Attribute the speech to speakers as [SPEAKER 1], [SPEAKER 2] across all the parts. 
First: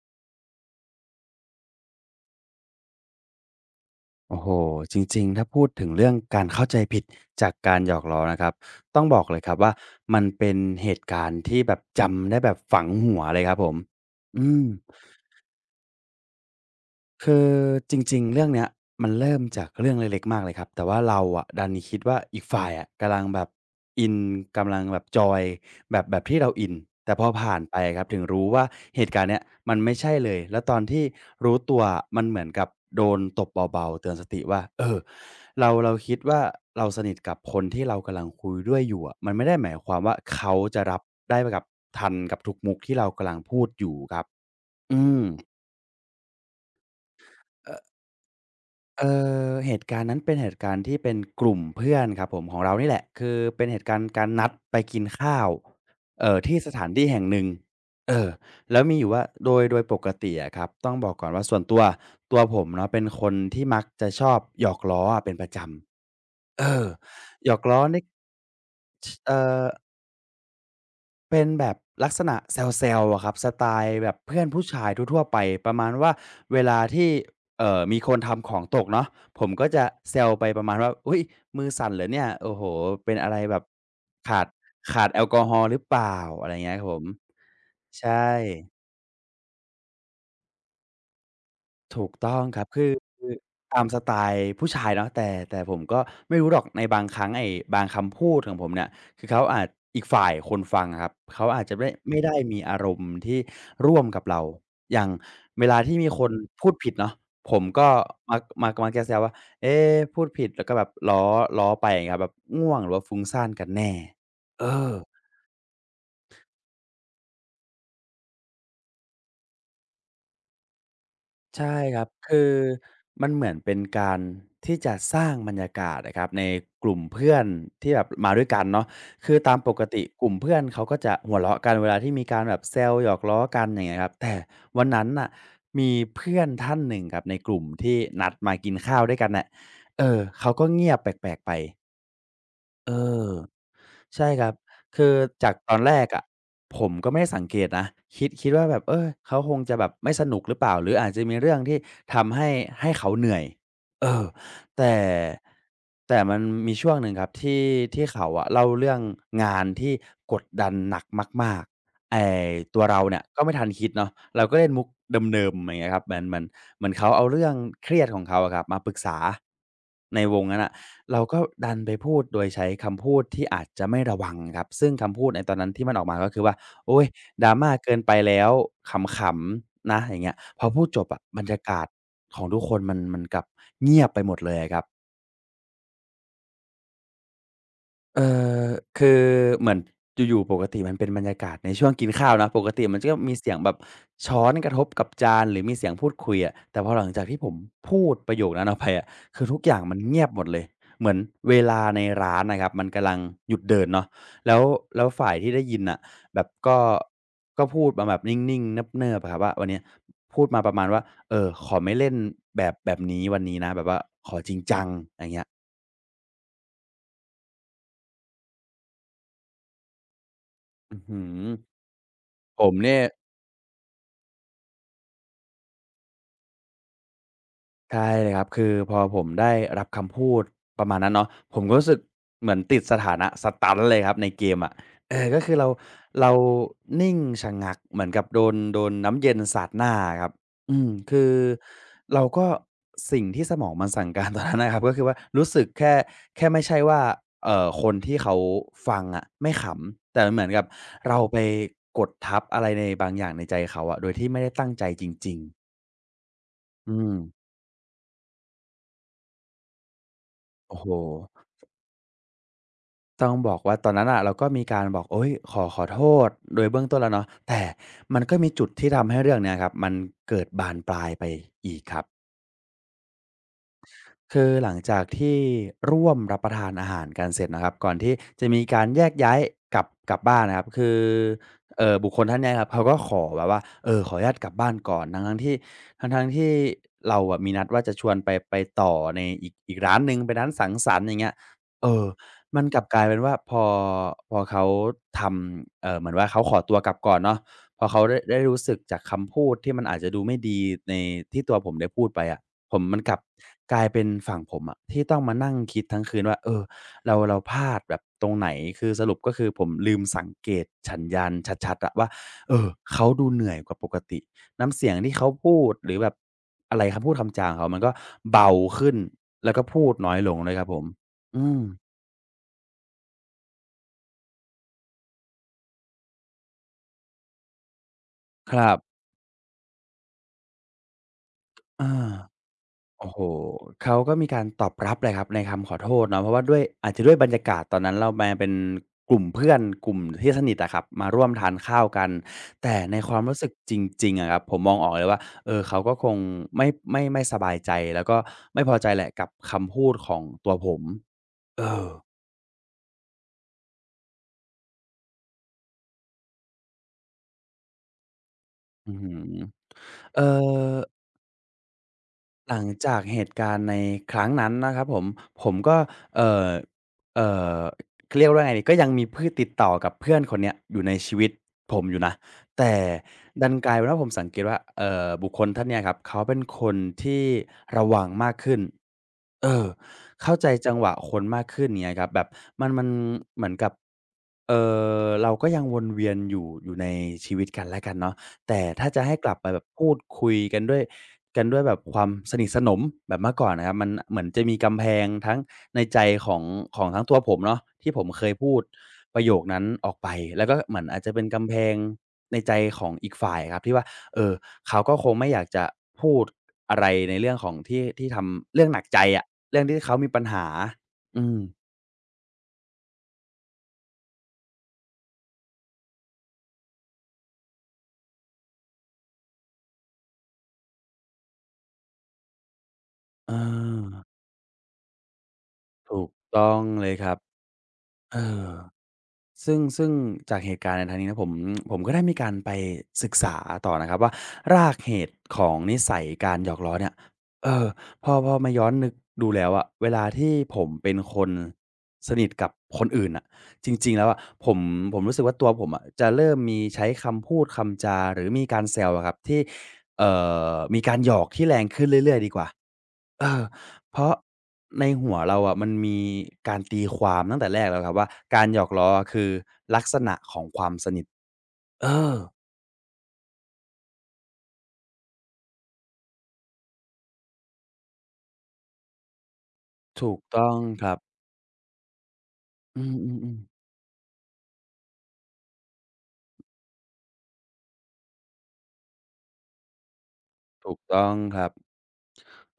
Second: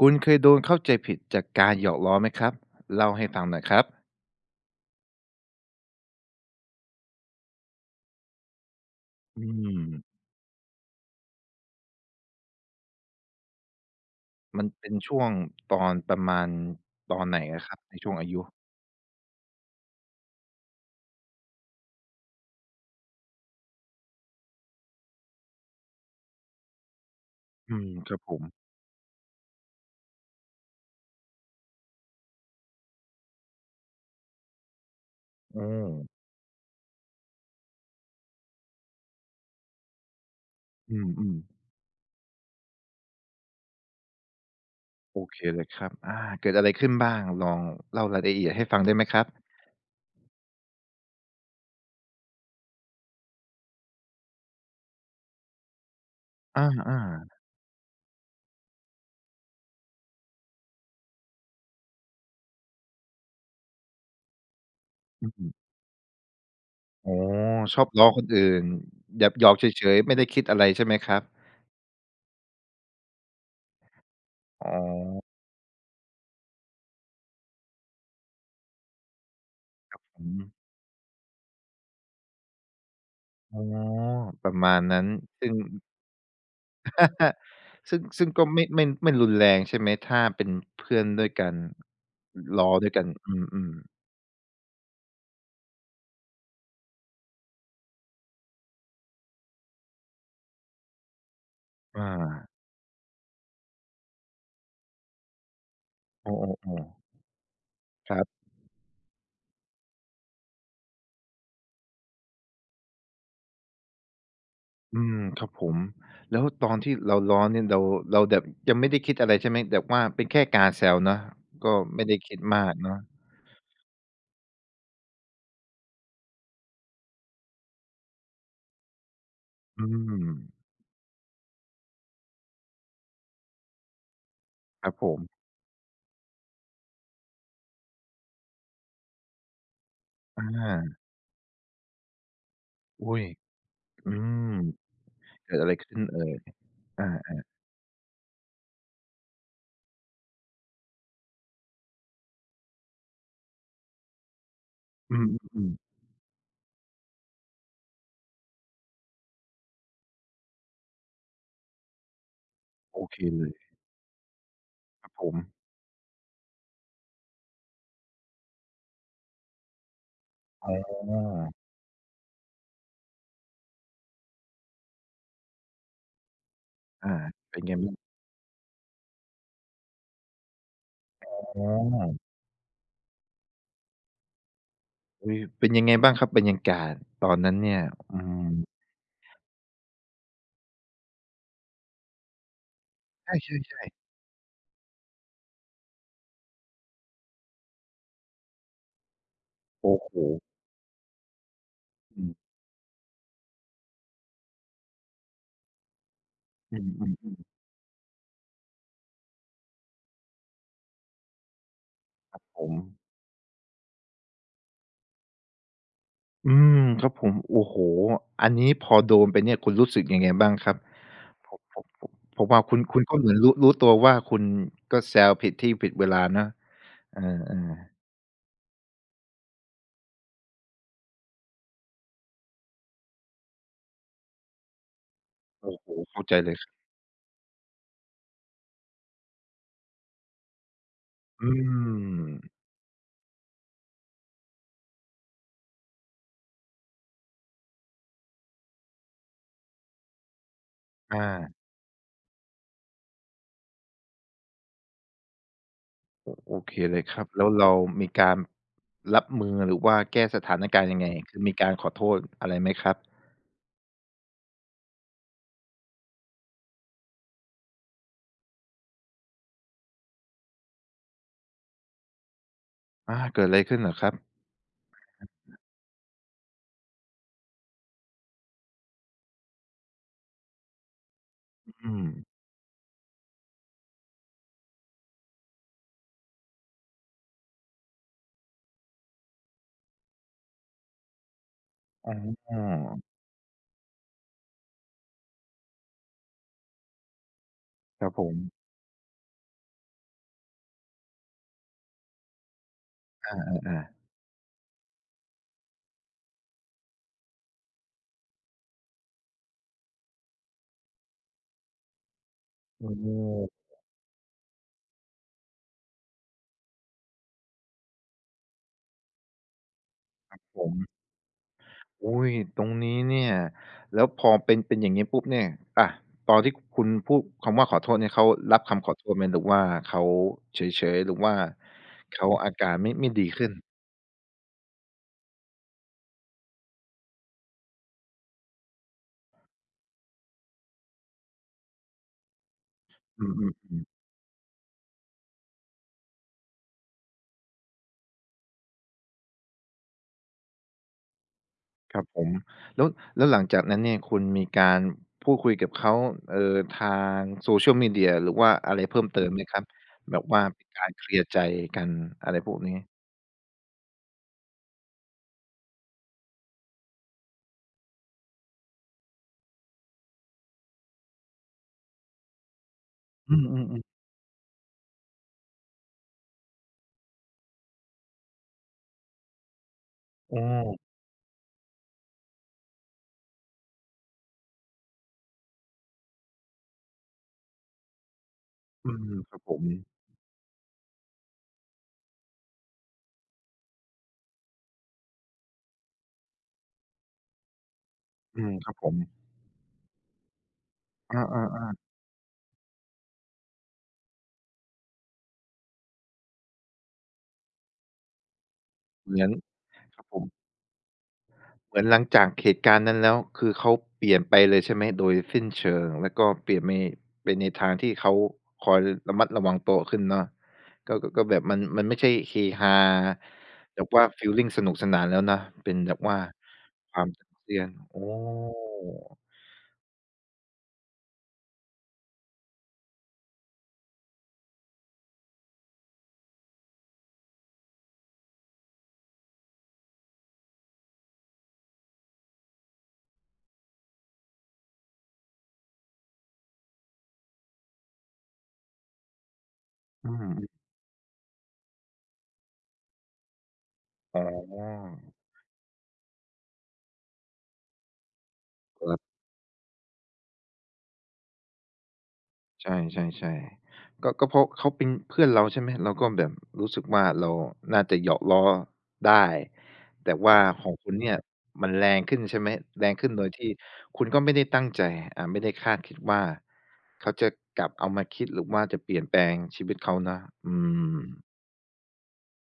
[SPEAKER 1] คุณเคยโดนเข้าใจผิดจากการหยอกล้อไหมครับ? เล่าให้ฟังหน่อยครับ
[SPEAKER 2] โอ้โฮ จริง ๆ ถ้าพูดถึงเรื่องการเข้าใจผิด จากการหยอกล้อนะครับ ต้องบอกเล
[SPEAKER 1] อื
[SPEAKER 2] ยครับว่า
[SPEAKER 1] ม
[SPEAKER 2] มันเป็นเหตุการณ์ที่แบบจำได้แบบฝังหัวเลยครับผม อื
[SPEAKER 1] มั
[SPEAKER 2] อ
[SPEAKER 1] นเป็นช่วงตอนประมาณตอน
[SPEAKER 2] ค
[SPEAKER 1] ไห
[SPEAKER 2] ื
[SPEAKER 1] น
[SPEAKER 2] อ
[SPEAKER 1] อะครับ ใน
[SPEAKER 2] จ
[SPEAKER 1] ช่วง
[SPEAKER 2] ริง
[SPEAKER 1] อา
[SPEAKER 2] ๆ
[SPEAKER 1] ย
[SPEAKER 2] เรื่
[SPEAKER 1] ุ?
[SPEAKER 2] องนี้มันเริ่มจากเรื่องเล็ก ๆ มากเลยครับ แต่ว่าเราอะดันคิดว่าอีกฝ่ายอะกำลังแบบอิน กำลังแบบจอยแบบ แบบที่เราอิน แต่พอผ่าน
[SPEAKER 1] อื
[SPEAKER 2] ไป
[SPEAKER 1] ม
[SPEAKER 2] ครับ
[SPEAKER 1] คร
[SPEAKER 2] ถ
[SPEAKER 1] ั
[SPEAKER 2] ึ
[SPEAKER 1] บ
[SPEAKER 2] ง
[SPEAKER 1] ผ
[SPEAKER 2] รู
[SPEAKER 1] ม
[SPEAKER 2] ้ว่า เหตุการณ์นี้มันไม่ใช่เลย แล้วตอนที่รู้ตัวมันเหมือนกับโดนตบเบา ๆ เตือนสติว่า เออ
[SPEAKER 1] โ
[SPEAKER 2] เรา เรา
[SPEAKER 1] อ้
[SPEAKER 2] คิดว่า เราสนิทกับคนที่เรากำลังคุยด้วยอยู่อะ มันไม่ได้หมายความว่า เขาจะ
[SPEAKER 1] อ
[SPEAKER 2] ร
[SPEAKER 1] ื
[SPEAKER 2] ับไ
[SPEAKER 1] อ
[SPEAKER 2] ด้ไ
[SPEAKER 1] ๆ
[SPEAKER 2] ปกับ ทันกับทุกมุกที่เรากำลังพูดอยู่ครับ อื
[SPEAKER 1] โอ
[SPEAKER 2] อ
[SPEAKER 1] เคเลยครับ อา เกิดอะไรขึ้นบ้างลอง
[SPEAKER 2] เออะ
[SPEAKER 1] เล่ารายละเอียดให้ฟังได้ไห
[SPEAKER 2] เ
[SPEAKER 1] ม
[SPEAKER 2] อ
[SPEAKER 1] ครับ?
[SPEAKER 2] อ เหตุการณ์นั้นเป็นเหตุการณ์ที่เป็นกลุ่มเพื่อนครับผม ของเรานี่แหละ คือเป็นเหตุการณ์การนัดไปกินข้าว เอ่อ ที่
[SPEAKER 1] อ
[SPEAKER 2] สถาน
[SPEAKER 1] า
[SPEAKER 2] ที่แห่ง
[SPEAKER 1] ๆ
[SPEAKER 2] หนึ่ง เออ! แล้วมีอยู่ว่าโดย โดยปกติอะครับ ต้องบอกก่อนว่าส่วนตัว ตัวผมเนาะ เป็นคนที่มักจะชอบหยอกล้อ
[SPEAKER 1] อ
[SPEAKER 2] เป
[SPEAKER 1] ื
[SPEAKER 2] ็นประ
[SPEAKER 1] อ
[SPEAKER 2] จำ เออ
[SPEAKER 1] อ๋อ
[SPEAKER 2] หยอกล
[SPEAKER 1] ช
[SPEAKER 2] ้อ
[SPEAKER 1] อบ
[SPEAKER 2] เล็
[SPEAKER 1] ล้
[SPEAKER 2] ก
[SPEAKER 1] อคนอื่น
[SPEAKER 2] ชิ
[SPEAKER 1] แบ
[SPEAKER 2] เอ
[SPEAKER 1] บ
[SPEAKER 2] ่
[SPEAKER 1] หยอก
[SPEAKER 2] อ
[SPEAKER 1] เฉย ๆ ไม่ได้คิดอะไรใช่ไหมครับ?
[SPEAKER 2] เป็นแบบลักษณะแซว ๆ อะครับ สไตล์แบบเพื่อนผู
[SPEAKER 1] อ
[SPEAKER 2] ้
[SPEAKER 1] ๋
[SPEAKER 2] ชายทั่
[SPEAKER 1] อ
[SPEAKER 2] ว ๆ ไปประมาณว่า เวลาที่ เอ่อ มีคนทำของตกเนาะ ผมก็จะ
[SPEAKER 1] ครับ
[SPEAKER 2] แซ
[SPEAKER 1] ผ
[SPEAKER 2] วไป
[SPEAKER 1] ม
[SPEAKER 2] ประมาณว่า อุ๊ย มือสั่นเหรอเนี่ย โอ้โฮ เป็นอะไรแ
[SPEAKER 1] อ
[SPEAKER 2] บ
[SPEAKER 1] ๋อ
[SPEAKER 2] บขา
[SPEAKER 1] ป
[SPEAKER 2] ด
[SPEAKER 1] ระมาณน
[SPEAKER 2] ข
[SPEAKER 1] ั้
[SPEAKER 2] า
[SPEAKER 1] น
[SPEAKER 2] ดแอลกอ
[SPEAKER 1] ซึ่
[SPEAKER 2] ฮ
[SPEAKER 1] ง
[SPEAKER 2] อล์หรือเปล่า อะไรอย่างเงี้ยครับผม
[SPEAKER 1] ซึ่ง
[SPEAKER 2] ใช
[SPEAKER 1] ซึ่งก็ไม่
[SPEAKER 2] ่
[SPEAKER 1] ไม่ ไม่รุนแรงใช่ไหม? ถ้าเป็นเพื่อนด้วยกัน
[SPEAKER 2] ถูกต้องค
[SPEAKER 1] ล
[SPEAKER 2] ร
[SPEAKER 1] ้
[SPEAKER 2] ับ
[SPEAKER 1] อ
[SPEAKER 2] คื
[SPEAKER 1] ด้
[SPEAKER 2] อ
[SPEAKER 1] วยกัน
[SPEAKER 2] คื
[SPEAKER 1] อ
[SPEAKER 2] อ
[SPEAKER 1] ือ
[SPEAKER 2] ตา
[SPEAKER 1] ๆ
[SPEAKER 2] มสไตล์ผู้ชายเนาะ แต่ แต่ผมก็ไม่รู้หรอกในบางครั้ง ไอ้บางคำพูดของผมเนี่ย คือเขาอาจ อีกฝ่ายคนฟังอะครับ เขาอาจจะไม่ ด
[SPEAKER 1] อ
[SPEAKER 2] ไม่ได้
[SPEAKER 1] า
[SPEAKER 2] มีอารมณ์ที่ร่วมกับเรา อย่างเวลาที่มีค
[SPEAKER 1] อ๋
[SPEAKER 2] นพู
[SPEAKER 1] อ
[SPEAKER 2] ดผิ
[SPEAKER 1] ๆ
[SPEAKER 2] ด
[SPEAKER 1] ๆ
[SPEAKER 2] เนาะ ผมก็
[SPEAKER 1] ครับ
[SPEAKER 2] มัก มัก มักจะแซวว่า เอ๊ พูดผิดแล้วก็แบบล้อ ล้อไปเงี้ยครับ แบบง่วงหรือว่าฟุ้งซ่านกันแน่ เอ
[SPEAKER 1] อื
[SPEAKER 2] อ
[SPEAKER 1] ม ครับผม แล้วตอนที่เราล้อเนี่ยเรา เราแบบยังไม่ได้คิดอะไรใช่ไหม? แบบว่าเป็นแค่การแซวเนาะ
[SPEAKER 2] ใช
[SPEAKER 1] ก็
[SPEAKER 2] ่ค
[SPEAKER 1] ไ
[SPEAKER 2] ร
[SPEAKER 1] ม่
[SPEAKER 2] ับ
[SPEAKER 1] ได้ค
[SPEAKER 2] ค
[SPEAKER 1] ิด
[SPEAKER 2] ือ
[SPEAKER 1] มากเนาะ
[SPEAKER 2] มันเหมือนเป็นการที่จะสร้างบรรยากาศน่ะครับ ในกลุ่มเพื่อนที่แบบมาด้วยกันเนาะ คือตามป
[SPEAKER 1] อ
[SPEAKER 2] ก
[SPEAKER 1] ื
[SPEAKER 2] ติกลุ่มเ
[SPEAKER 1] ม
[SPEAKER 2] พื่อนเขาก็จะหัวเราะกัน เวลาที่มีการแบบแซวหยอกล้อกัน อย่างเงี้ยครับ แต่วั
[SPEAKER 1] ค
[SPEAKER 2] น
[SPEAKER 1] รับ
[SPEAKER 2] นั
[SPEAKER 1] ผ
[SPEAKER 2] ้นน
[SPEAKER 1] ม
[SPEAKER 2] ่ะมีเพื่อนท่านหนึ่งครับ ในกลุ่มที่นัดมากินข้าวด้วยกันน่ะ เออ
[SPEAKER 1] อ
[SPEAKER 2] เขาก็เงีย
[SPEAKER 1] า
[SPEAKER 2] บแปลก ๆ ไป เอ
[SPEAKER 1] อุ๊ย!
[SPEAKER 2] อ
[SPEAKER 1] อื
[SPEAKER 2] ใช่คร
[SPEAKER 1] ม
[SPEAKER 2] ับ คือจ
[SPEAKER 1] เก
[SPEAKER 2] า
[SPEAKER 1] ิ
[SPEAKER 2] ก
[SPEAKER 1] ดอะไ
[SPEAKER 2] ต
[SPEAKER 1] ร
[SPEAKER 2] อน
[SPEAKER 1] ข
[SPEAKER 2] แร
[SPEAKER 1] ึ้น
[SPEAKER 2] ก
[SPEAKER 1] เอ
[SPEAKER 2] อ
[SPEAKER 1] ่
[SPEAKER 2] ะ
[SPEAKER 1] ย?
[SPEAKER 2] ผม
[SPEAKER 1] อ
[SPEAKER 2] ก
[SPEAKER 1] า
[SPEAKER 2] ็ไม่ได้สั
[SPEAKER 1] ๆ
[SPEAKER 2] งเกตนะ คิด คิดว่า แบบ เออ เขาคงจะแบบไม่สนุกหรือเปล่าหรืออาจจะมีเรื่องที่ทำให้ ให้เขาเหนื่อย เออ แต่
[SPEAKER 1] อืม ๆ ๆ
[SPEAKER 2] แต่มันมีช่วงหนึ่งครับ ที่ ที่เขาอะเล่าเรื่องงานที่กดดันหนักมาก ๆ ไอ้ตัวเร
[SPEAKER 1] โอ
[SPEAKER 2] าเน
[SPEAKER 1] เ
[SPEAKER 2] ี
[SPEAKER 1] ค
[SPEAKER 2] ่ย ก็
[SPEAKER 1] เล
[SPEAKER 2] ไม่
[SPEAKER 1] ย
[SPEAKER 2] ทันคิดเนาะ เราก็เล่นมุก
[SPEAKER 1] ครับผ
[SPEAKER 2] เด
[SPEAKER 1] ม
[SPEAKER 2] ิม ๆ เหมือน อย่างงี้ครับ เหมือน เหมือน เหมือนเขาเอาเรื่องเครียดของเขาอะครับ มาปรึกษาในวงนั้น
[SPEAKER 1] อ
[SPEAKER 2] น
[SPEAKER 1] ๋
[SPEAKER 2] ่ะ เราก็
[SPEAKER 1] อ
[SPEAKER 2] ดันไปพูดโดยใช้คำพูดที่อาจจะไม่ระวังครับ ซึ่งคำพูดในตอนนั้นที่มันออกมาก็คือว่า "โอ๊
[SPEAKER 1] อ
[SPEAKER 2] ย
[SPEAKER 1] า เป็นไ
[SPEAKER 2] drama
[SPEAKER 1] งม
[SPEAKER 2] เ
[SPEAKER 1] ั
[SPEAKER 2] ก
[SPEAKER 1] ่ง?
[SPEAKER 2] ินไปแล้ว ขำ ๆ นะ" อย่างเงี้ย พอพูดจบอะบรรย
[SPEAKER 1] อ๋
[SPEAKER 2] ากาศ
[SPEAKER 1] อ
[SPEAKER 2] ของทุกคน มัน มันกลับเงียบไปหมดเลยอะครับ
[SPEAKER 1] เออ เป็นยังไงบ้างครับ บรรยากาศตอนนั้นเนี่ย? อื
[SPEAKER 2] เออ
[SPEAKER 1] ม
[SPEAKER 2] คือเหมือน อยู่ ๆ ปกติมันเป็นบรรยากาศในช่วงกินข้าวนะ ปกติมันก็
[SPEAKER 1] ใ
[SPEAKER 2] มีเสียงแบ
[SPEAKER 1] ช
[SPEAKER 2] บ
[SPEAKER 1] ่ ๆ ๆ
[SPEAKER 2] ช้อนกระทบกับจานหรือมีเสียงพูดคุยอะ แต่พอหลังจากที่ผมพูดประโยคนั้นออก ไปอะ คือทุกอย่าง
[SPEAKER 1] โอ
[SPEAKER 2] ม
[SPEAKER 1] ้
[SPEAKER 2] ัน
[SPEAKER 1] โ
[SPEAKER 2] เงียบห
[SPEAKER 1] ฮ
[SPEAKER 2] มดเลย เหมือนเวลาใน
[SPEAKER 1] อ
[SPEAKER 2] ร
[SPEAKER 1] ื
[SPEAKER 2] ้
[SPEAKER 1] ม
[SPEAKER 2] านนะครับ มันกำลังหยุดเดินเนาะ แล้ว แล้วฝ่ายที่ได้ยินน่ะ แบบก
[SPEAKER 1] อื
[SPEAKER 2] ็
[SPEAKER 1] ม ๆ ๆ
[SPEAKER 2] ก็พูดมาแบบนิ่ง ๆ เนิบ ๆ อะครับว่า "วันเนี้ย" พูดมาประมาณว่า "เออ ขอไม่เล่น
[SPEAKER 1] ครับผ
[SPEAKER 2] แบบ แบ
[SPEAKER 1] ม
[SPEAKER 2] บนี้วันนี้นะ แบบว่าขอจริงจัง" อะไรเงี้ย
[SPEAKER 1] อืม ครับผม โอ้โฮ! อันนี้พอโดนไปเนี่ย คุณรู้สึกยังไงบ้างครับ?
[SPEAKER 2] อื้อฮือ
[SPEAKER 1] ผม ผม ผม ผมว่
[SPEAKER 2] ผ
[SPEAKER 1] าค
[SPEAKER 2] ม
[SPEAKER 1] ุณ
[SPEAKER 2] น
[SPEAKER 1] ค
[SPEAKER 2] ี่
[SPEAKER 1] ุณก็เหมือนรู้ รู้ตัวว่า คุณก็แซวผิดที่ผิดเวลาเนาะ เออ ๆ
[SPEAKER 2] ใช่เลยครับ คือพอผมได้รับคำพูด ประมาณนั้นเนาะ ผมก็รู้สึกเหมือนติดสถานะสตันเลยครับ ในเกมอะ อือ ก็คือเ
[SPEAKER 1] โ
[SPEAKER 2] ร
[SPEAKER 1] อ
[SPEAKER 2] า
[SPEAKER 1] ้โฮ! เข้า
[SPEAKER 2] เรา
[SPEAKER 1] ใจเลย
[SPEAKER 2] นิ่งชะงักเหมือนกับโดน โดนน้ำเย็นสาดหน้าอะครับ อืม คือ
[SPEAKER 1] อื
[SPEAKER 2] เราก
[SPEAKER 1] ม
[SPEAKER 2] ็ สิ่งที่สมองมันสั่ง การตอนนั้นนะครับ ก็คือว่ารู้สึกแค่ แค่ไม่ใช่ว่า เอ่อ คนที่เขาฟังอะไม่ขำ แต่มันเหมือนกับเร
[SPEAKER 1] อ
[SPEAKER 2] าไป
[SPEAKER 1] า
[SPEAKER 2] กดทับอะไรในบางอย่างในใจเขาอะ โดยที่ไม่ได้ตั้งใจจริง ๆ
[SPEAKER 1] โอ โอเค
[SPEAKER 2] อื
[SPEAKER 1] เลยครับ
[SPEAKER 2] ม
[SPEAKER 1] แล้วเรามีการรับมือ หรือว่าแก้สถาน
[SPEAKER 2] โอ
[SPEAKER 1] ก
[SPEAKER 2] ้
[SPEAKER 1] าร
[SPEAKER 2] โ
[SPEAKER 1] ณ
[SPEAKER 2] ฮ
[SPEAKER 1] ์ยังไง? คือมีการขอโทษอะไรไหมครับ?
[SPEAKER 2] ต้องบอกว่าตอนนั้นน่ะ เราก็มีการบอก โอ๊ย ขอ ขอโทษ โดยเบื้องต้นแล้วเนาะ แต่มันก็มีจุดที่ทำให้เรื่องนี้ครับ มันเกิดบานปลายไปอีกครับ
[SPEAKER 1] อา เกิดอะไรขึ้นเหรอครับ?
[SPEAKER 2] คือหลังจากที่ร่วมรับประทานอาหารกันเสร็จนะครับ ก่อนที่จะมีการแยกย้ายกลับ กลับบ้านนะครับ คือ
[SPEAKER 1] อือ
[SPEAKER 2] เอ
[SPEAKER 1] อื
[SPEAKER 2] ่อ บุคคล
[SPEAKER 1] ม
[SPEAKER 2] ท่านนี้นะครับเขาก็ขอแบบว่า เอ่อ ขออนุญาตกลับบ้านก่อน ทั้ง ๆ ที่ ทั้ง ๆ ที่เราอะ มีนัดว่าจะชวนไป ไปต่อในอีก อีกร้านหนึ่งเป็นร้านสังสรรค์ อย่างเงี้ย เออ
[SPEAKER 1] อ๋
[SPEAKER 2] มันกลับก
[SPEAKER 1] อ
[SPEAKER 2] ลายเป็นว่าพอ พอเขาทำ เอ่อ เหมือนว่า เขาขอตัวกลับก่อนเนาะ พอเขา
[SPEAKER 1] ครั
[SPEAKER 2] ไ
[SPEAKER 1] บ
[SPEAKER 2] ด้
[SPEAKER 1] ผ
[SPEAKER 2] ได
[SPEAKER 1] ม
[SPEAKER 2] ้รู้สึกจากคำพูดที่มันอาจจะดูไม่ดีใน ที่ตัวผมได้พูดไปอะ ผม มันกลับ
[SPEAKER 1] อ
[SPEAKER 2] ก
[SPEAKER 1] า
[SPEAKER 2] ลาย
[SPEAKER 1] ๆ ๆ
[SPEAKER 2] เป็นฝั่งผมอะ ที่ต้องมานั่งคิดทั้งคืนว่า เอ่อ เรา เราพลาดแบบตรงไหน คือสรุป ก็คือผมลืมสังเกตสัญญาณชัด ๆ อะว่า เออ
[SPEAKER 1] อ้อ
[SPEAKER 2] เขาดูเหนื่อยกว่าปกติน้ำเสียงที่เขาพูด หรือแบบ อะไรคำพูดคำจาของเขามันก็เบาขึ้น แล้วก็พูดน้อยล
[SPEAKER 1] คร
[SPEAKER 2] ง
[SPEAKER 1] ับ
[SPEAKER 2] ด้วย
[SPEAKER 1] ผ
[SPEAKER 2] ครับผม
[SPEAKER 1] ม
[SPEAKER 2] อืม
[SPEAKER 1] อุ๊ย! ตรงนี้เนี่ย แล้วพอเป็น เป็นอย่างนี้ปุ๊บเนี่ย อะ ตอนที่คุณพูดคำว่า ขอโทษเนี่ย เขา
[SPEAKER 2] ค
[SPEAKER 1] รั
[SPEAKER 2] ร
[SPEAKER 1] บ
[SPEAKER 2] ั
[SPEAKER 1] ค
[SPEAKER 2] บ
[SPEAKER 1] ำขอโทษไหม? หรือว่า เขาเฉย ๆ หรือว่า
[SPEAKER 2] อา
[SPEAKER 1] เขาอาการไม่
[SPEAKER 2] โ
[SPEAKER 1] ไ
[SPEAKER 2] อ
[SPEAKER 1] ม่
[SPEAKER 2] ้โฮ!
[SPEAKER 1] ดีขึ้น
[SPEAKER 2] เขาก็มีการตอบรับแหละครับในคำขอโทษเนาะ เพราะว่าด้วย อาจจะด้วยบรรยากาศตอนนั้นเรามาเป็นกลุ่มเพื่อน กลุ่มที่สนิทอะครับ มาร่วมทานข้าวกัน แต่ในควา
[SPEAKER 1] อ
[SPEAKER 2] ม
[SPEAKER 1] ื
[SPEAKER 2] รู้สึกจ
[SPEAKER 1] อ ๆ ๆ
[SPEAKER 2] ริง ๆ อะครับ ผมมองออกเลยว่า เอ่อ เขาก็คงไม่ ไม่ ไม่สบายใจ แล้วก็ไม่พอใจแหละ กับคำพูดของตัวผม เออ
[SPEAKER 1] ครับผม แล้ว แล้วหลังจากนั้นเนี่ยคุณมีการพูดคุยกับเขา เอ่อ ทาง Social Media หรือว่าอะไร
[SPEAKER 2] อื้
[SPEAKER 1] เพ
[SPEAKER 2] อ
[SPEAKER 1] ิ่
[SPEAKER 2] ฮ
[SPEAKER 1] ม
[SPEAKER 2] ื
[SPEAKER 1] เ
[SPEAKER 2] อ
[SPEAKER 1] ติมไหมครับ? แบ
[SPEAKER 2] เออ
[SPEAKER 1] บว่าเป็นการเคลียร์ใจกันอะไรพ
[SPEAKER 2] หล
[SPEAKER 1] วก
[SPEAKER 2] ัง
[SPEAKER 1] นี้
[SPEAKER 2] จากเหตุการณ์ในครั้งนั้นนะครับผม ผมก็ เอ่อ เอ่อ เรียกว่าไง ก็ยังมีพืชติดต่อกับเพื่อนคนนี้อยู่ในชีวิตผมอยู่นะ แต่
[SPEAKER 1] อื
[SPEAKER 2] ดันกลาย
[SPEAKER 1] อ
[SPEAKER 2] เป
[SPEAKER 1] ๆ ๆ
[SPEAKER 2] ็นว่าผมสังเกตว่า เอ่อ บุคคลท่านเนี้ยครับ เขาเป็นคนที่ระวังมากขึ้น เออ เข้า
[SPEAKER 1] อ้
[SPEAKER 2] ใจจั
[SPEAKER 1] อ
[SPEAKER 2] งหวะคนมากขึ้นอย่างนี้ครับ แบบมัน มันเหมือนกับ เอ่อ เราก็ยังวนเวียนอยู่ อยู่ในชีวิตกันและกันเนาะ แต่ถ้
[SPEAKER 1] อ
[SPEAKER 2] า
[SPEAKER 1] ื
[SPEAKER 2] จะใ
[SPEAKER 1] ม
[SPEAKER 2] ห้กล
[SPEAKER 1] ค
[SPEAKER 2] ั
[SPEAKER 1] รั
[SPEAKER 2] บ
[SPEAKER 1] บ
[SPEAKER 2] ไป
[SPEAKER 1] ผ
[SPEAKER 2] แบ
[SPEAKER 1] ม
[SPEAKER 2] บพูดคุยกันด้วย กันด้วยแบบความสนิทสนมแบบเมื่อก่อนนะครับ มันเหมือนจะมีกำแพงทั้งในใจของ ของทั้งตัวผมเนาะ ที่ผมเคย
[SPEAKER 1] อื
[SPEAKER 2] พ
[SPEAKER 1] ม
[SPEAKER 2] ูด
[SPEAKER 1] ครับผม
[SPEAKER 2] ประโยคนั้นออกไป แล้วก็เหมือนอาจจะ
[SPEAKER 1] อ
[SPEAKER 2] เป็นกำแพ
[SPEAKER 1] า ๆ
[SPEAKER 2] ง
[SPEAKER 1] ๆ
[SPEAKER 2] ในใจของอีกฝ่ายครับที่ว่า เออ เขาก็คงไม่อยากจะพูดอะไร ในเรื่องของที่ ที่ทำ เรื่องหนักใจ
[SPEAKER 1] เหม
[SPEAKER 2] อ
[SPEAKER 1] ื
[SPEAKER 2] ะ
[SPEAKER 1] อน
[SPEAKER 2] เรื่องที่เขา
[SPEAKER 1] ครับ
[SPEAKER 2] มี
[SPEAKER 1] ผ
[SPEAKER 2] ปัญ
[SPEAKER 1] ม
[SPEAKER 2] หา อืม
[SPEAKER 1] เหมือนหลังจากเหตุการณ์นั้นแล้ว คือเขาเปลี่ยนไปเลยใช่ไหมโดยสิ้นเชิง แล้วก็เปลี่ยนไป ไปในทางที่เขาคอยระมัดระวังตัวขึ้นเนาะ ก็ ก็แบบมัน มันไม่ใช่เฮฮา
[SPEAKER 2] อ
[SPEAKER 1] แบบว่า
[SPEAKER 2] า
[SPEAKER 1] ฟีลลิงสนุกสนานแล้วนะ เป็นแ
[SPEAKER 2] ถ
[SPEAKER 1] บบ
[SPEAKER 2] ูก
[SPEAKER 1] ว่า
[SPEAKER 2] ต้องเล
[SPEAKER 1] ค
[SPEAKER 2] ย
[SPEAKER 1] วา
[SPEAKER 2] ค
[SPEAKER 1] ม
[SPEAKER 2] รับ
[SPEAKER 1] ตึงเครียด อ๋
[SPEAKER 2] เออ
[SPEAKER 1] อ
[SPEAKER 2] ซึ่ง ซึ่งจากเหตุการณ์ในครั้งนี้นะผม ผมก็ได้มีการไปศึกษาต่อนะครับว่า รากเหตุของนิสัยการหยอกล้อเนี่ย เออ พอ พอมาย้อนนึกดูแล้วอะ เวลาที่ผมเป็นคนสนิทกับคนอื่นน่ะ จริง ๆ แล้วอะ ผม ผมรู้สึกว่า ตัวผมอะจะเริ่มมีใช้คำพูดคำจาหรือมีการแซวอะครับ ที่ เอ
[SPEAKER 1] อื
[SPEAKER 2] ่
[SPEAKER 1] ม
[SPEAKER 2] อ มีการหยอกที่แรงขึ้นเรื่อย ๆ ดีกว่า เออ เพราะ
[SPEAKER 1] อ
[SPEAKER 2] ในหั
[SPEAKER 1] ๋อ
[SPEAKER 2] วเราอะ มันมีการตีความตั้งแต่แรกแล้วครับว่า การหยอกล
[SPEAKER 1] ค
[SPEAKER 2] ้อ
[SPEAKER 1] รับ
[SPEAKER 2] คือลักษณะของความสนิท เออ
[SPEAKER 1] ใช่ ๆ ๆ ก็ ก็เพราะเขาเป็นเพื่อนเราใช่ไหม เราก็แบบรู้สึกว่า เราน่าจะหยอกล้อได้
[SPEAKER 2] ถ
[SPEAKER 1] แต่
[SPEAKER 2] ูก
[SPEAKER 1] ว่า
[SPEAKER 2] ต้อง
[SPEAKER 1] ของ
[SPEAKER 2] ค
[SPEAKER 1] ค
[SPEAKER 2] ร
[SPEAKER 1] ุ
[SPEAKER 2] ั
[SPEAKER 1] ณ
[SPEAKER 2] บ
[SPEAKER 1] เนี่ย มันแรงขึ้นใช่ไหม
[SPEAKER 2] อื
[SPEAKER 1] แรงขึ้นโด
[SPEAKER 2] ม
[SPEAKER 1] ยท
[SPEAKER 2] ๆ ๆ
[SPEAKER 1] ี่คุณก็ไม่ได้ตั้งใจ อา ไม่ได้คาดคิดว่า เขาจะกลับเอามาคิด หรือว่าจะเปลี่ยนแปลงชีวิตเขานะ อื
[SPEAKER 2] ถูกต้อง
[SPEAKER 1] ม
[SPEAKER 2] ครับ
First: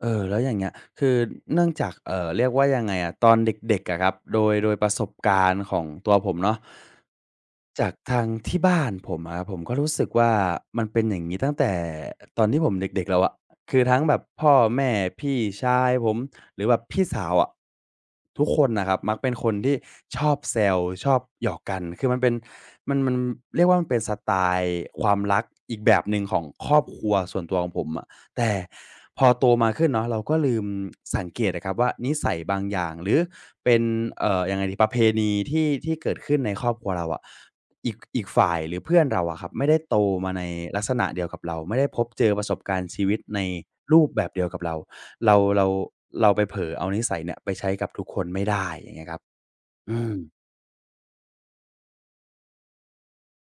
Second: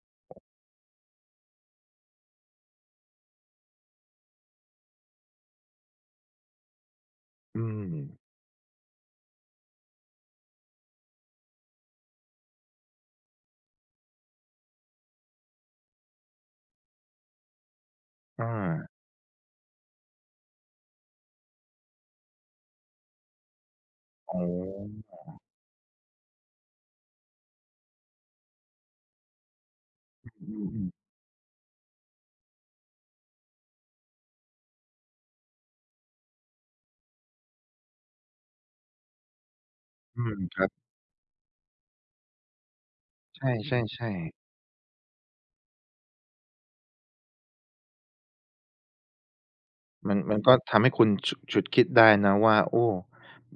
[SPEAKER 2] เออ แล้วอย่างเงี้ย คือเนื่องจาก เออ เรียกว่ายังไงอะ ตอนเด็ก ๆ อะครับ โดย โดยประสบการณ์ของตัวผมเนาะ
[SPEAKER 1] อื
[SPEAKER 2] จากท
[SPEAKER 1] ม
[SPEAKER 2] างที่บ้านผมอะครับผม ผมก็รู้สึกว่ามันเป็น อย่างงี้ ตั้งแต่ตอนที่ผมเด็ก ๆ แล้วอะ คือทั้งแบบ พ่อแม่ พี่ชายผม หรือแบบพี่สาวอะ ท
[SPEAKER 1] อ
[SPEAKER 2] ุกคนน่
[SPEAKER 1] า
[SPEAKER 2] ะครับ มักเป็นคนที่ชอบแซว ชอบหยอกกัน คือมันเป็น มัน มัน เรียกว่า มันเป็นสไต
[SPEAKER 1] อ๋อ
[SPEAKER 2] ล์ความรัก อีกแบบหนึ่งของครอบครัวส่วนตัวของผมอะ แต่พอโตมาขึ้นเนาะ เราก็
[SPEAKER 1] อ
[SPEAKER 2] ล
[SPEAKER 1] ื
[SPEAKER 2] ืม
[SPEAKER 1] อ ๆ
[SPEAKER 2] สังเกตอะครับว่า นิสัยบางอย่าง หรือเป็น เออ ยังไงดี ประเพณี ที่ ที่เกิดขึ้นในครอบครัวเราอะ อีก อีกฝ่ายหรือเพื่อนเราอะครับ ไม่ได้โต
[SPEAKER 1] อื
[SPEAKER 2] มา
[SPEAKER 1] ม
[SPEAKER 2] ใน
[SPEAKER 1] ครับ
[SPEAKER 2] ลักษณะเดียวกับเรา ไม่ได้พบเจอประสบการณ์ชีวิตใน
[SPEAKER 1] ใ
[SPEAKER 2] รู
[SPEAKER 1] ช่
[SPEAKER 2] ปแบ
[SPEAKER 1] ๆ ๆ
[SPEAKER 2] บเดียวกับเรา เรา เรา เราไปเผลอเอานิสัยเนี่ย ไปใช้กับทุกคนไม่ได้ อย่างเงี้ยครับ อื
[SPEAKER 1] มัน
[SPEAKER 2] ม
[SPEAKER 1] มันก็ทำให้คุณ ฉุ ฉุกคิดได้นะว่า โอ้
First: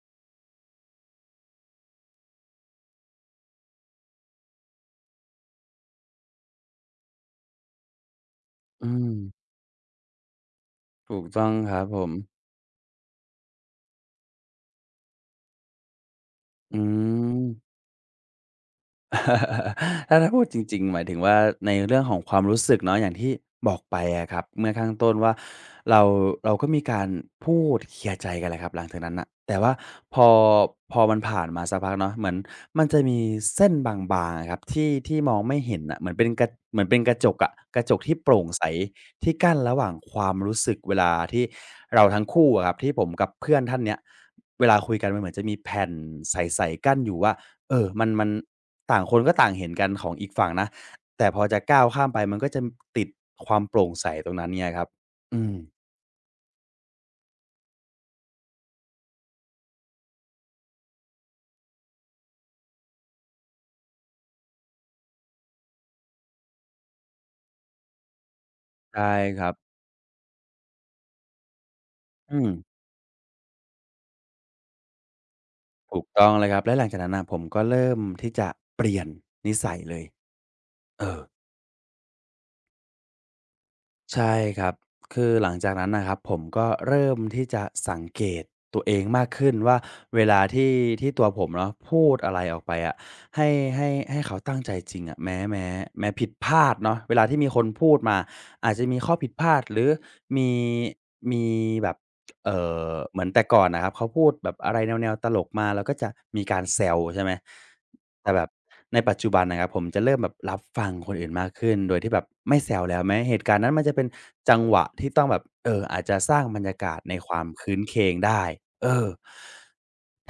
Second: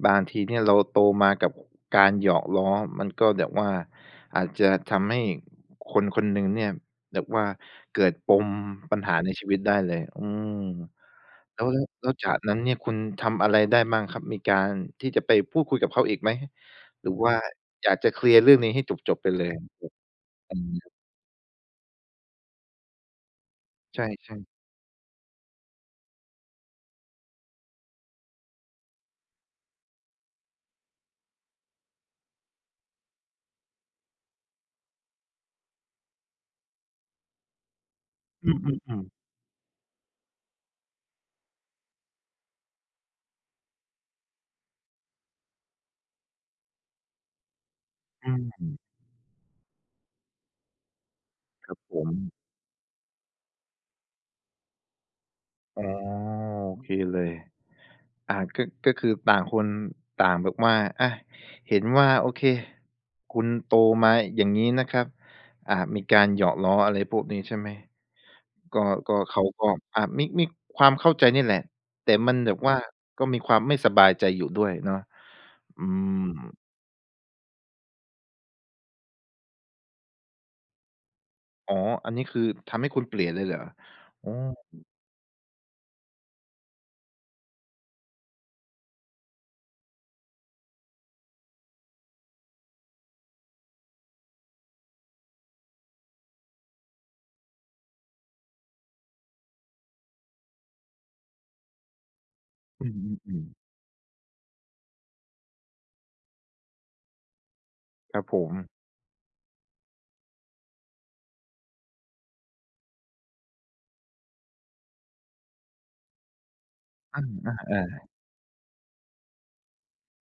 [SPEAKER 1] บางทีเนี่ยเราโตมากับการหยอกล้อ มันก็แบบว่าอาจจะทำให้คน ๆ หนึ่งเนี่ย แบบว่าเกิดปม
[SPEAKER 2] อื
[SPEAKER 1] ปัญหาใน
[SPEAKER 2] ม
[SPEAKER 1] ชีวิตได้เลย อืม
[SPEAKER 2] ถูกต้อง
[SPEAKER 1] แล้ว
[SPEAKER 2] ครับผ
[SPEAKER 1] แล้
[SPEAKER 2] ม
[SPEAKER 1] วจากนั้นเนี่ยคุณทำอะไรได้บ้างครับ มีการที่จะไปพูดคุยกับเขาอีกไหม
[SPEAKER 2] อื
[SPEAKER 1] หรือว่า
[SPEAKER 2] ม
[SPEAKER 1] อยากจะเคลียร์เรื่องนี้ให้จบ ๆ ไปเลย?
[SPEAKER 2] ถ้า ถ้าพูดจริง
[SPEAKER 1] [unintelligible]
[SPEAKER 2] ๆ หมายถึงว่า ในเรื่องของความรู้สึกเนาะ อย่างที่บอกไป
[SPEAKER 1] ใช
[SPEAKER 2] อะค
[SPEAKER 1] ่
[SPEAKER 2] รั
[SPEAKER 1] ๆ
[SPEAKER 2] บ เมื่อข้างต้นว่า เรา เราก็มีการพูดเคลียร์ใจกันแหละครับ หลังจากนั้นน่ะ แต่ว่า พอ พอมันผ่านมาสักพักเนาะ เหมือนมันจะมีเส้นบาง ๆ อะครับ ที่ ที่มองไม่เห็นน่ะเหมือนเป็น กะ เหมือนเป็นกระจกอะ กระจกที่โปร่ง
[SPEAKER 1] อื
[SPEAKER 2] ใส
[SPEAKER 1] ม ๆ ๆ
[SPEAKER 2] ที่กั้นระหว่างความรู้สึกเวลาที่เราทั้งคู่อะครับ ที่ผมกับเพื่อนท่านเนี้ย เวลาคุยกันมันเหมือนจะมีแผ่นใส ๆ กั้นอยู่ว่า เออ มัน ม
[SPEAKER 1] อ
[SPEAKER 2] ั
[SPEAKER 1] ื
[SPEAKER 2] น
[SPEAKER 1] ม
[SPEAKER 2] ต่างคนก็ต่างเห็นกันของอีกฝั่งนะ แต่พอจะ
[SPEAKER 1] คร
[SPEAKER 2] ก
[SPEAKER 1] ั
[SPEAKER 2] ้
[SPEAKER 1] บ
[SPEAKER 2] าว
[SPEAKER 1] ผ
[SPEAKER 2] ข้ามไป
[SPEAKER 1] ม
[SPEAKER 2] มันก็จะติดความโปร่งใสตรงนั้นเนี่ยครับ อืม
[SPEAKER 1] อ๋อ โอเคเลย อา ก็ ก็คือต่างคนต่างแบบว่า อะ เห็นว่า โอเค คุณโตมา อย่างงี้นะครับ อา มีการหยอกล้ออะไรพวกนี้ใช่ไหม ก็
[SPEAKER 2] ใช่
[SPEAKER 1] ก็ เข
[SPEAKER 2] ค
[SPEAKER 1] า
[SPEAKER 2] รับ
[SPEAKER 1] ก็ อะ มี มีความเข้าใจนี่แหละ แต่มั
[SPEAKER 2] อื
[SPEAKER 1] นแบบ
[SPEAKER 2] ม
[SPEAKER 1] ว่า ก็มีความไม่สบายใจอยู่ด้วยเนาะ อื
[SPEAKER 2] ถูก
[SPEAKER 1] ม
[SPEAKER 2] ต้องเลยครับ และหลังจากนั้นน่ะ ผมก็เริ่มที่จะเปลี่ยนนิสัยเลย เออ
[SPEAKER 1] อ๋อ อันนี้คือทำให้คุณเปลี่ยนเลยเหรอ?
[SPEAKER 2] ใช
[SPEAKER 1] อ๋อ
[SPEAKER 2] ่ครับ คือหลังจากนั้นนะครับ ผมก็เริ่มที่จะสังเกตตัวเองมากขึ้นว่า เวลา ที่ ที่ตัวผมเนาะพูดอะไรออกไปอะ ให้ ให้ ให้เขาตั้งใจจริงอะ แม้ แม้ แม้ผิดพลาดเนาะ เวลาที่มีคนพูดมาอาจจะมีข้อผิดพลาด หรือ มี มีแบบ เอ่
[SPEAKER 1] อื
[SPEAKER 2] อ เหมือนแต่
[SPEAKER 1] อ ๆ ๆ
[SPEAKER 2] ก่อนน่ะครับ เขาพูดแบบอะไรแนว ๆ ตลกมา เราก็จะมีการแซว ใช่ไหม
[SPEAKER 1] ครั
[SPEAKER 2] แ
[SPEAKER 1] บ
[SPEAKER 2] ต่
[SPEAKER 1] ผ
[SPEAKER 2] แบบ
[SPEAKER 1] ม
[SPEAKER 2] ในปัจจุบันนะครับ ผมจะเริ่มแบบรับฟังคนอื่นมากขึ้น โดยที่แบบไม่แซวแล้วแม้เหตุการณ์นั้นมันจะเป็นจังหวะที่ต้องแบบ เออ อาจจะสร้างบรรยากาศใน
[SPEAKER 1] อา
[SPEAKER 2] ความครื้นเค
[SPEAKER 1] ๆ
[SPEAKER 2] ร
[SPEAKER 1] ๆ
[SPEAKER 2] งได้ เออ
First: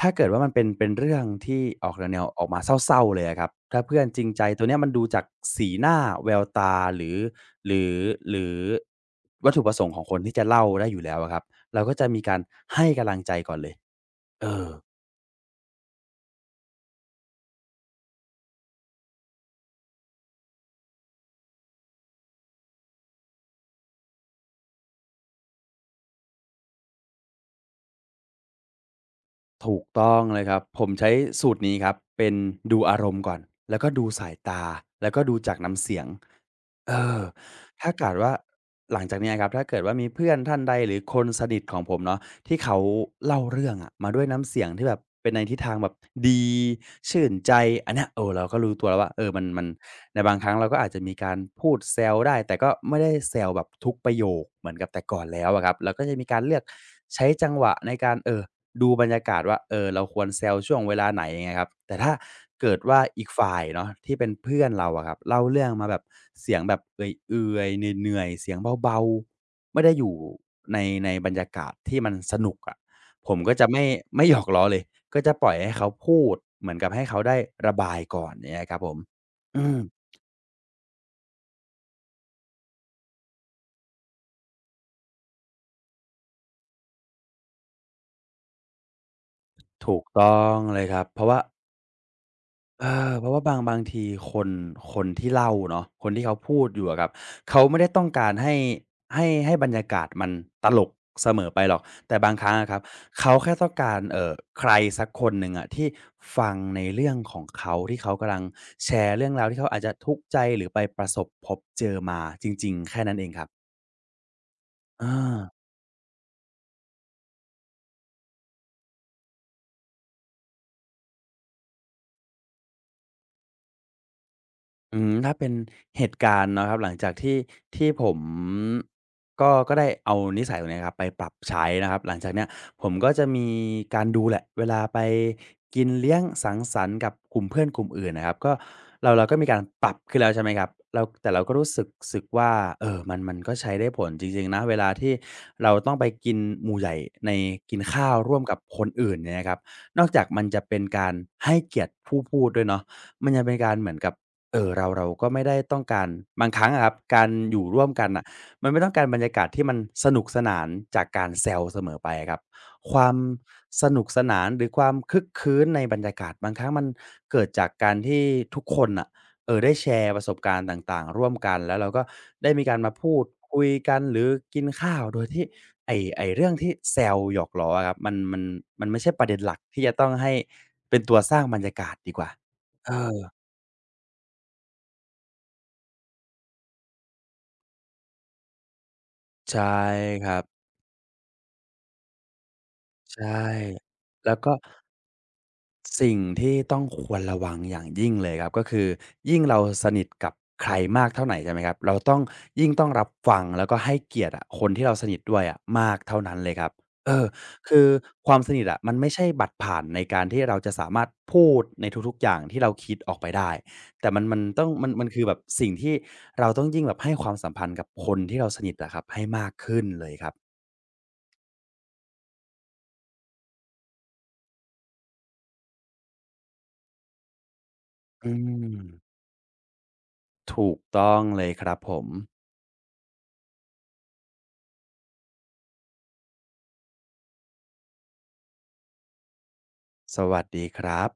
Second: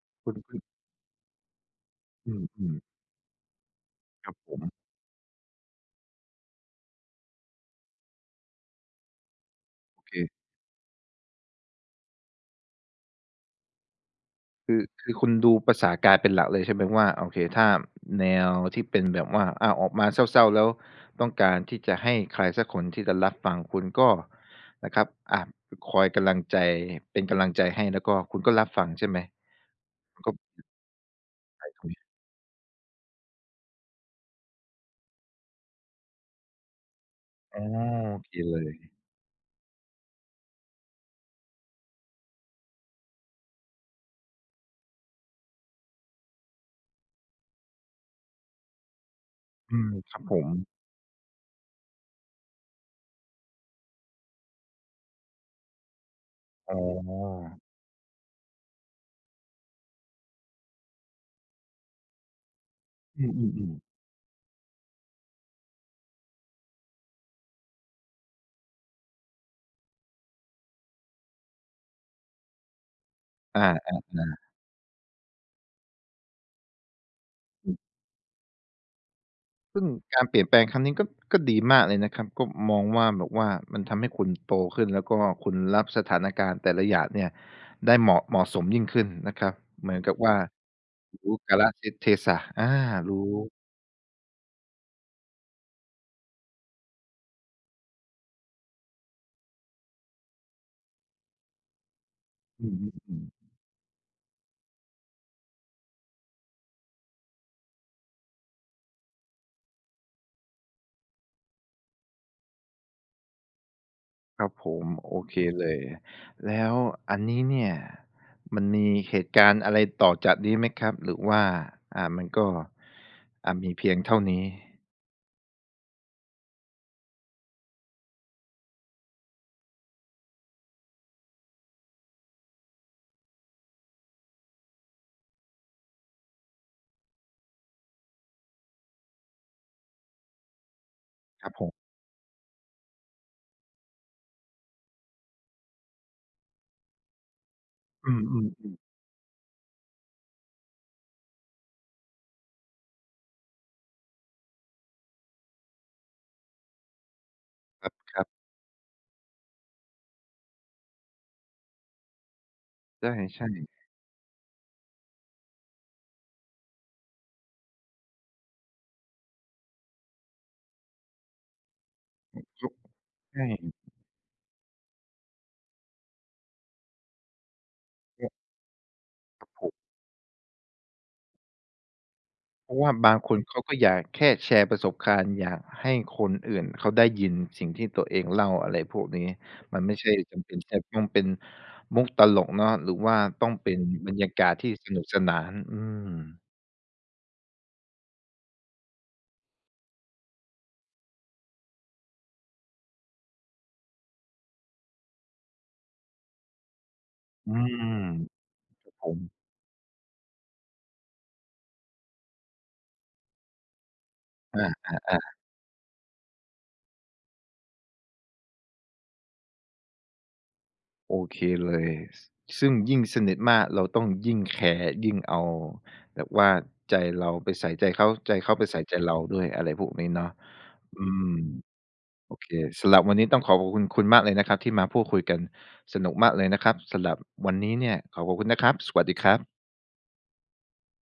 [SPEAKER 2] ถ้าเกิ
[SPEAKER 1] ค
[SPEAKER 2] ด
[SPEAKER 1] ุ
[SPEAKER 2] ว่
[SPEAKER 1] ณ
[SPEAKER 2] ามั
[SPEAKER 1] อ
[SPEAKER 2] น
[SPEAKER 1] ื
[SPEAKER 2] เป
[SPEAKER 1] อ
[SPEAKER 2] ็น เป็นเรื่องที่ออกแนว
[SPEAKER 1] อ
[SPEAKER 2] ๆ ออกมา
[SPEAKER 1] ืม ๆ
[SPEAKER 2] เศร้า ๆ เลยอะครับ ถ้าเพื่อนจริ
[SPEAKER 1] ค
[SPEAKER 2] ง
[SPEAKER 1] รับ
[SPEAKER 2] ใจ
[SPEAKER 1] ผ
[SPEAKER 2] ตัว
[SPEAKER 1] ม
[SPEAKER 2] นี้มันดูจากสีหน้า แววตา หรือ หรือ หรือวัตถุประสงค์ของ
[SPEAKER 1] โอ
[SPEAKER 2] คนท
[SPEAKER 1] เค
[SPEAKER 2] ี่จะเล่าได้อยู่แล้วครับ เราก็จะมีการให้กำลังใจก่อนเลย เออ
[SPEAKER 1] คือ คือคุณดูภาษากายเป็นหลักเลยใช่ไหมว่า โอเค ถ้าแนวที่เป็นแบบว่า อ้าว ออกมาเศร้า ๆ แล้วต้องการที่จะให้ใครสักคนที่จะรับฟัง คุณก็นะครับ อา คอยกำลังใจ เป็นกำลังใจให้ แล้วก็คุณก็รับฟังใช่ไหม?
[SPEAKER 2] ถูกต้อง
[SPEAKER 1] ก็
[SPEAKER 2] เลยครับ ผมใช้สูตร
[SPEAKER 1] หม
[SPEAKER 2] น
[SPEAKER 1] าย
[SPEAKER 2] ี้
[SPEAKER 1] ถึ
[SPEAKER 2] ครับ
[SPEAKER 1] ง
[SPEAKER 2] เป็นดูอารมณ์ก่อน แล้วก็ดูสายตา แล้วก็ดูจากน้ำเสียง เออ
[SPEAKER 1] อ๋อ
[SPEAKER 2] ถ้าเกิ
[SPEAKER 1] โ
[SPEAKER 2] ด
[SPEAKER 1] อ
[SPEAKER 2] ว
[SPEAKER 1] เ
[SPEAKER 2] ่
[SPEAKER 1] ค
[SPEAKER 2] า
[SPEAKER 1] เลย
[SPEAKER 2] หลังจากเนี้ยครับ ถ้าเกิดว่ามีเพื่อนท่านใดหรือคนสนิทของผมเนาะ ที่เขาเล่าเรื่องอะมาด้วยน้ำเสียงที่แบบเป็นในทิศทางแบบดีชื่นใจ อันเนี้ย เออ เราก็รู้ตัวแล้วว่า เออ มัน มัน
[SPEAKER 1] อืม ค
[SPEAKER 2] ใ
[SPEAKER 1] ร
[SPEAKER 2] น
[SPEAKER 1] ับ
[SPEAKER 2] บ
[SPEAKER 1] ผ
[SPEAKER 2] างค
[SPEAKER 1] ม
[SPEAKER 2] รั้งเราก็อาจจะมีการพูดแซวได้ แต่ก็ไม่ได้แซวแบบทุกประโยคเหมือนกับแต่ก่อนแล้วอะครับ เราก็จะมีการเลือก
[SPEAKER 1] อ๋
[SPEAKER 2] ใช้จัง
[SPEAKER 1] อ
[SPEAKER 2] หวะในการ เอ่อ ดูบรรยากาศว่า เออ เราควรแซวช่วงเวลาไหน เงี้ยครับ แต่ถ้าเกิดว่าอ
[SPEAKER 1] อื
[SPEAKER 2] ีกฝ่าย
[SPEAKER 1] อ
[SPEAKER 2] เน
[SPEAKER 1] ๆ ๆ
[SPEAKER 2] าะที่เป็นเพื่อนเราอะครับ เล่าเรื่องมาแบบเสียงแบบเอื่อย ๆ เหนื่อย ๆ เสียงเบา ๆ ไม่ได้อยู่ ใน ในบรรยากาศที่มันสนุกอะ ผมก็
[SPEAKER 1] อ
[SPEAKER 2] จะ ไม่ ไม่
[SPEAKER 1] า
[SPEAKER 2] หย
[SPEAKER 1] ๆ ๆ
[SPEAKER 2] อกล้อเลย ก็จะปล่อยให้เขาพูดเหมือนกับให้เขาได้
[SPEAKER 1] อ
[SPEAKER 2] ร
[SPEAKER 1] ื
[SPEAKER 2] ะ
[SPEAKER 1] อ
[SPEAKER 2] บายก่อน เงี้ยครับผม อื
[SPEAKER 1] ซ
[SPEAKER 2] ม
[SPEAKER 1] ึ่งการเปลี่ยนแปลงครั้งนี้ ก็ ก็ดีมากเลยนะครับ ก็มองว่าแบบว่า มันทำให้คุณโตขึ้น แล้วก็คุณรับสถานการณ์แต่ละอย่างเนี่ยได้ เหมาะ เหมาะสมยิ่งขึ้นนะครับ เ
[SPEAKER 2] ถ
[SPEAKER 1] หมื
[SPEAKER 2] ู
[SPEAKER 1] อน
[SPEAKER 2] ก
[SPEAKER 1] กับ
[SPEAKER 2] ต
[SPEAKER 1] ว
[SPEAKER 2] ้
[SPEAKER 1] ่า
[SPEAKER 2] องเลยครับ เพร
[SPEAKER 1] ร
[SPEAKER 2] าะ
[SPEAKER 1] ู
[SPEAKER 2] ว
[SPEAKER 1] ้
[SPEAKER 2] ่า
[SPEAKER 1] กาล เท เทศะ อา
[SPEAKER 2] เออ
[SPEAKER 1] รู
[SPEAKER 2] เพราะว่า
[SPEAKER 1] ้
[SPEAKER 2] บาง บางที คน คนที่เล่าเนาะ คนที่เขาพูดอยู่อะครับ เขาไม่ได้ต้องการ ให้ ให้ ให้บรรยากาศมันตลกเสมอไปหรอก แต่บางครั้งอ
[SPEAKER 1] อื
[SPEAKER 2] ะครับเ
[SPEAKER 1] อ
[SPEAKER 2] ข
[SPEAKER 1] ๆ ๆ
[SPEAKER 2] าแค่ต้องการ เอ่อ ใครสักคนหนึ่งอะที่ฟังในเรื่องของเขา ที่เขากำลังแชร์เรื่องราวที่เขาอาจจะทุกข์ใจ หรือไปประสบพบเจอมาจริง ๆ แค่นั้นเองครับ
[SPEAKER 1] ครับผม
[SPEAKER 2] อ
[SPEAKER 1] โอเค
[SPEAKER 2] า
[SPEAKER 1] เลย แล้วอันนี้เนี่ยมันมีเหตุการณ์อะไรต่อจากนี้ไหมครับ หรือว่า อ่า มันก็ อ่า มีเพียงเท่านี้?
[SPEAKER 2] อืม ถ้าเป็นเหตุการณ์นะครับ หลังจาก ที่ ที่ผม ก็ ก็ได้เอานิสัยตรงนี้ครับไปปรับใช้นะครับ หลังจากเนี้ยผมก็จะมีการดูแหละ เวลาไปกินเลี้ยงสังสรรค์กับกลุ่มเพื่อนกลุ่มอื่นน่ะครับ ก็เรา เราก็มีการปรับขึ้นแล้ว ใช่ไหมครับ เรา แต่เรา
[SPEAKER 1] คร
[SPEAKER 2] ก
[SPEAKER 1] ั
[SPEAKER 2] ็
[SPEAKER 1] บ
[SPEAKER 2] ร
[SPEAKER 1] ผ
[SPEAKER 2] ู้
[SPEAKER 1] ม
[SPEAKER 2] สึก สึกว่า เออ มัน มันก็ใช้ได้ผลจริง ๆ นะ เวลาที่เราต้องไปกินหมู่ใหญ่ใน กินข้
[SPEAKER 1] อ
[SPEAKER 2] า
[SPEAKER 1] ื
[SPEAKER 2] วร่วมกับ
[SPEAKER 1] อ ๆ ๆ
[SPEAKER 2] คนอื่นเนี่ยนะครับ นอกจากมันจะเป็นการให้เกียรติผู้พูดด้วยเนาะ มันจะเป็นการเหมือนกับ เออ เรา เราก็ไม่ได้ต้องการ บางครั้งอะครับ การอยู่ร่
[SPEAKER 1] ค
[SPEAKER 2] วมกันน่
[SPEAKER 1] รั
[SPEAKER 2] ะ
[SPEAKER 1] บ ๆ
[SPEAKER 2] มันไม่ต้องการบรรยากาศที่มันสนุกสนานจากการแซวเสมอไปอะครับ คว
[SPEAKER 1] ใ
[SPEAKER 2] าม
[SPEAKER 1] ช่ ๆ
[SPEAKER 2] สนุกสนานหรือความครึกครื้นในบรรยากาศ บางครั้งมันเกิดจากการที่ทุกคนน่ะ เออ ได้แชร์ประสบการณ์ต่าง ๆ ร่วมกัน แล้วเราก็
[SPEAKER 1] อื
[SPEAKER 2] ไ
[SPEAKER 1] อ
[SPEAKER 2] ด้ม
[SPEAKER 1] ค
[SPEAKER 2] ี
[SPEAKER 1] รั
[SPEAKER 2] ก
[SPEAKER 1] บ
[SPEAKER 2] ารมาพูด
[SPEAKER 1] ใช่
[SPEAKER 2] คุยกัน หรือกินข้าว โดยที่ ไอ้ ไอ้เรื่องที่แซวหยอกล้ออะครับ มัน มัน มันไม่ใช่ประเด็น
[SPEAKER 1] ครั
[SPEAKER 2] ห
[SPEAKER 1] บ
[SPEAKER 2] ลัก
[SPEAKER 1] ผม
[SPEAKER 2] ที่จะต้องให้เป็นตัวสร้างบรรยากาศดีกว่า
[SPEAKER 1] เพราะว
[SPEAKER 2] เ
[SPEAKER 1] ่า
[SPEAKER 2] อ
[SPEAKER 1] บาง
[SPEAKER 2] อ
[SPEAKER 1] คนเขาก็อยากแค่แชร์ประสบการณ์ อยากให้คนอื่นเขาได้ยินสิ่งที่ตัวเองเล่า อะไรพวกนี้
[SPEAKER 2] ใช่
[SPEAKER 1] มันไม่ใช่
[SPEAKER 2] คร
[SPEAKER 1] จ
[SPEAKER 2] ับ
[SPEAKER 1] ำเป็นจะต้องเป็นมุกตลกเนาะ หรือว่
[SPEAKER 2] ใ
[SPEAKER 1] า
[SPEAKER 2] ช่
[SPEAKER 1] ต้องเป็นบรรย
[SPEAKER 2] แล
[SPEAKER 1] า
[SPEAKER 2] ้ว
[SPEAKER 1] กา
[SPEAKER 2] ก็
[SPEAKER 1] ศที่สนุกสนาน อื
[SPEAKER 2] สิ่ง
[SPEAKER 1] ม
[SPEAKER 2] ที่ต้องควรระวังอย่างยิ่งเลยครับ ก็คือยิ่งเราสนิทกับใครมากเท่าไหน ใช่ไหมครับ เราต้อง ยิ่งต้องรับฟัง แล้วก็ให้เกียรติอะ คนที่เราสนิทด้วยอะมากเท่านั้นเลยครับ เออ
[SPEAKER 1] อื
[SPEAKER 2] คื
[SPEAKER 1] ม
[SPEAKER 2] อความสนิทอะ
[SPEAKER 1] คร
[SPEAKER 2] ม
[SPEAKER 1] ั
[SPEAKER 2] ั
[SPEAKER 1] บ
[SPEAKER 2] น
[SPEAKER 1] ผ
[SPEAKER 2] ไม่ใช
[SPEAKER 1] ม
[SPEAKER 2] ่บัตรผ่านในการที่เราจะสามารถพูดในทุก ๆ อย่างที่เราคิดออกไปได้ แต่มัน มัน
[SPEAKER 1] อ
[SPEAKER 2] ต้อง มัน มัน ค
[SPEAKER 1] า
[SPEAKER 2] ือแ
[SPEAKER 1] ๆ ๆ
[SPEAKER 2] บบสิ่งที่เราต้องยิ่งแบบให้ความสัมพันธ์กับคนที่เราสนิทอะครับ ให้มากขึ้นเลยครับ
[SPEAKER 1] โอเคเลย ซ ซึ่งยิ่งสนิทมาก เราต้องยิ่งแแคร์ ยิ่งเอาแบบว่าใจเราไปใส่ใจเขา
[SPEAKER 2] อื
[SPEAKER 1] ใจเขาไปใส่ใจ
[SPEAKER 2] ม
[SPEAKER 1] เราด้วย อะไรพวกนี้เนาะ
[SPEAKER 2] ถูก
[SPEAKER 1] อ
[SPEAKER 2] ต
[SPEAKER 1] ื
[SPEAKER 2] ้อง
[SPEAKER 1] ม
[SPEAKER 2] เลยครับผม
[SPEAKER 1] โอเค สำหรับวันนี้ต้องขอขอบคุณคุณมากเลยนะครับที่มาพูดคุยกัน สนุกมากเลยนะครับ สำหรับวันนี้เนี่ยขอขอบคุณนะครับ สวัสดีครับ
[SPEAKER 2] สวัสดีครับ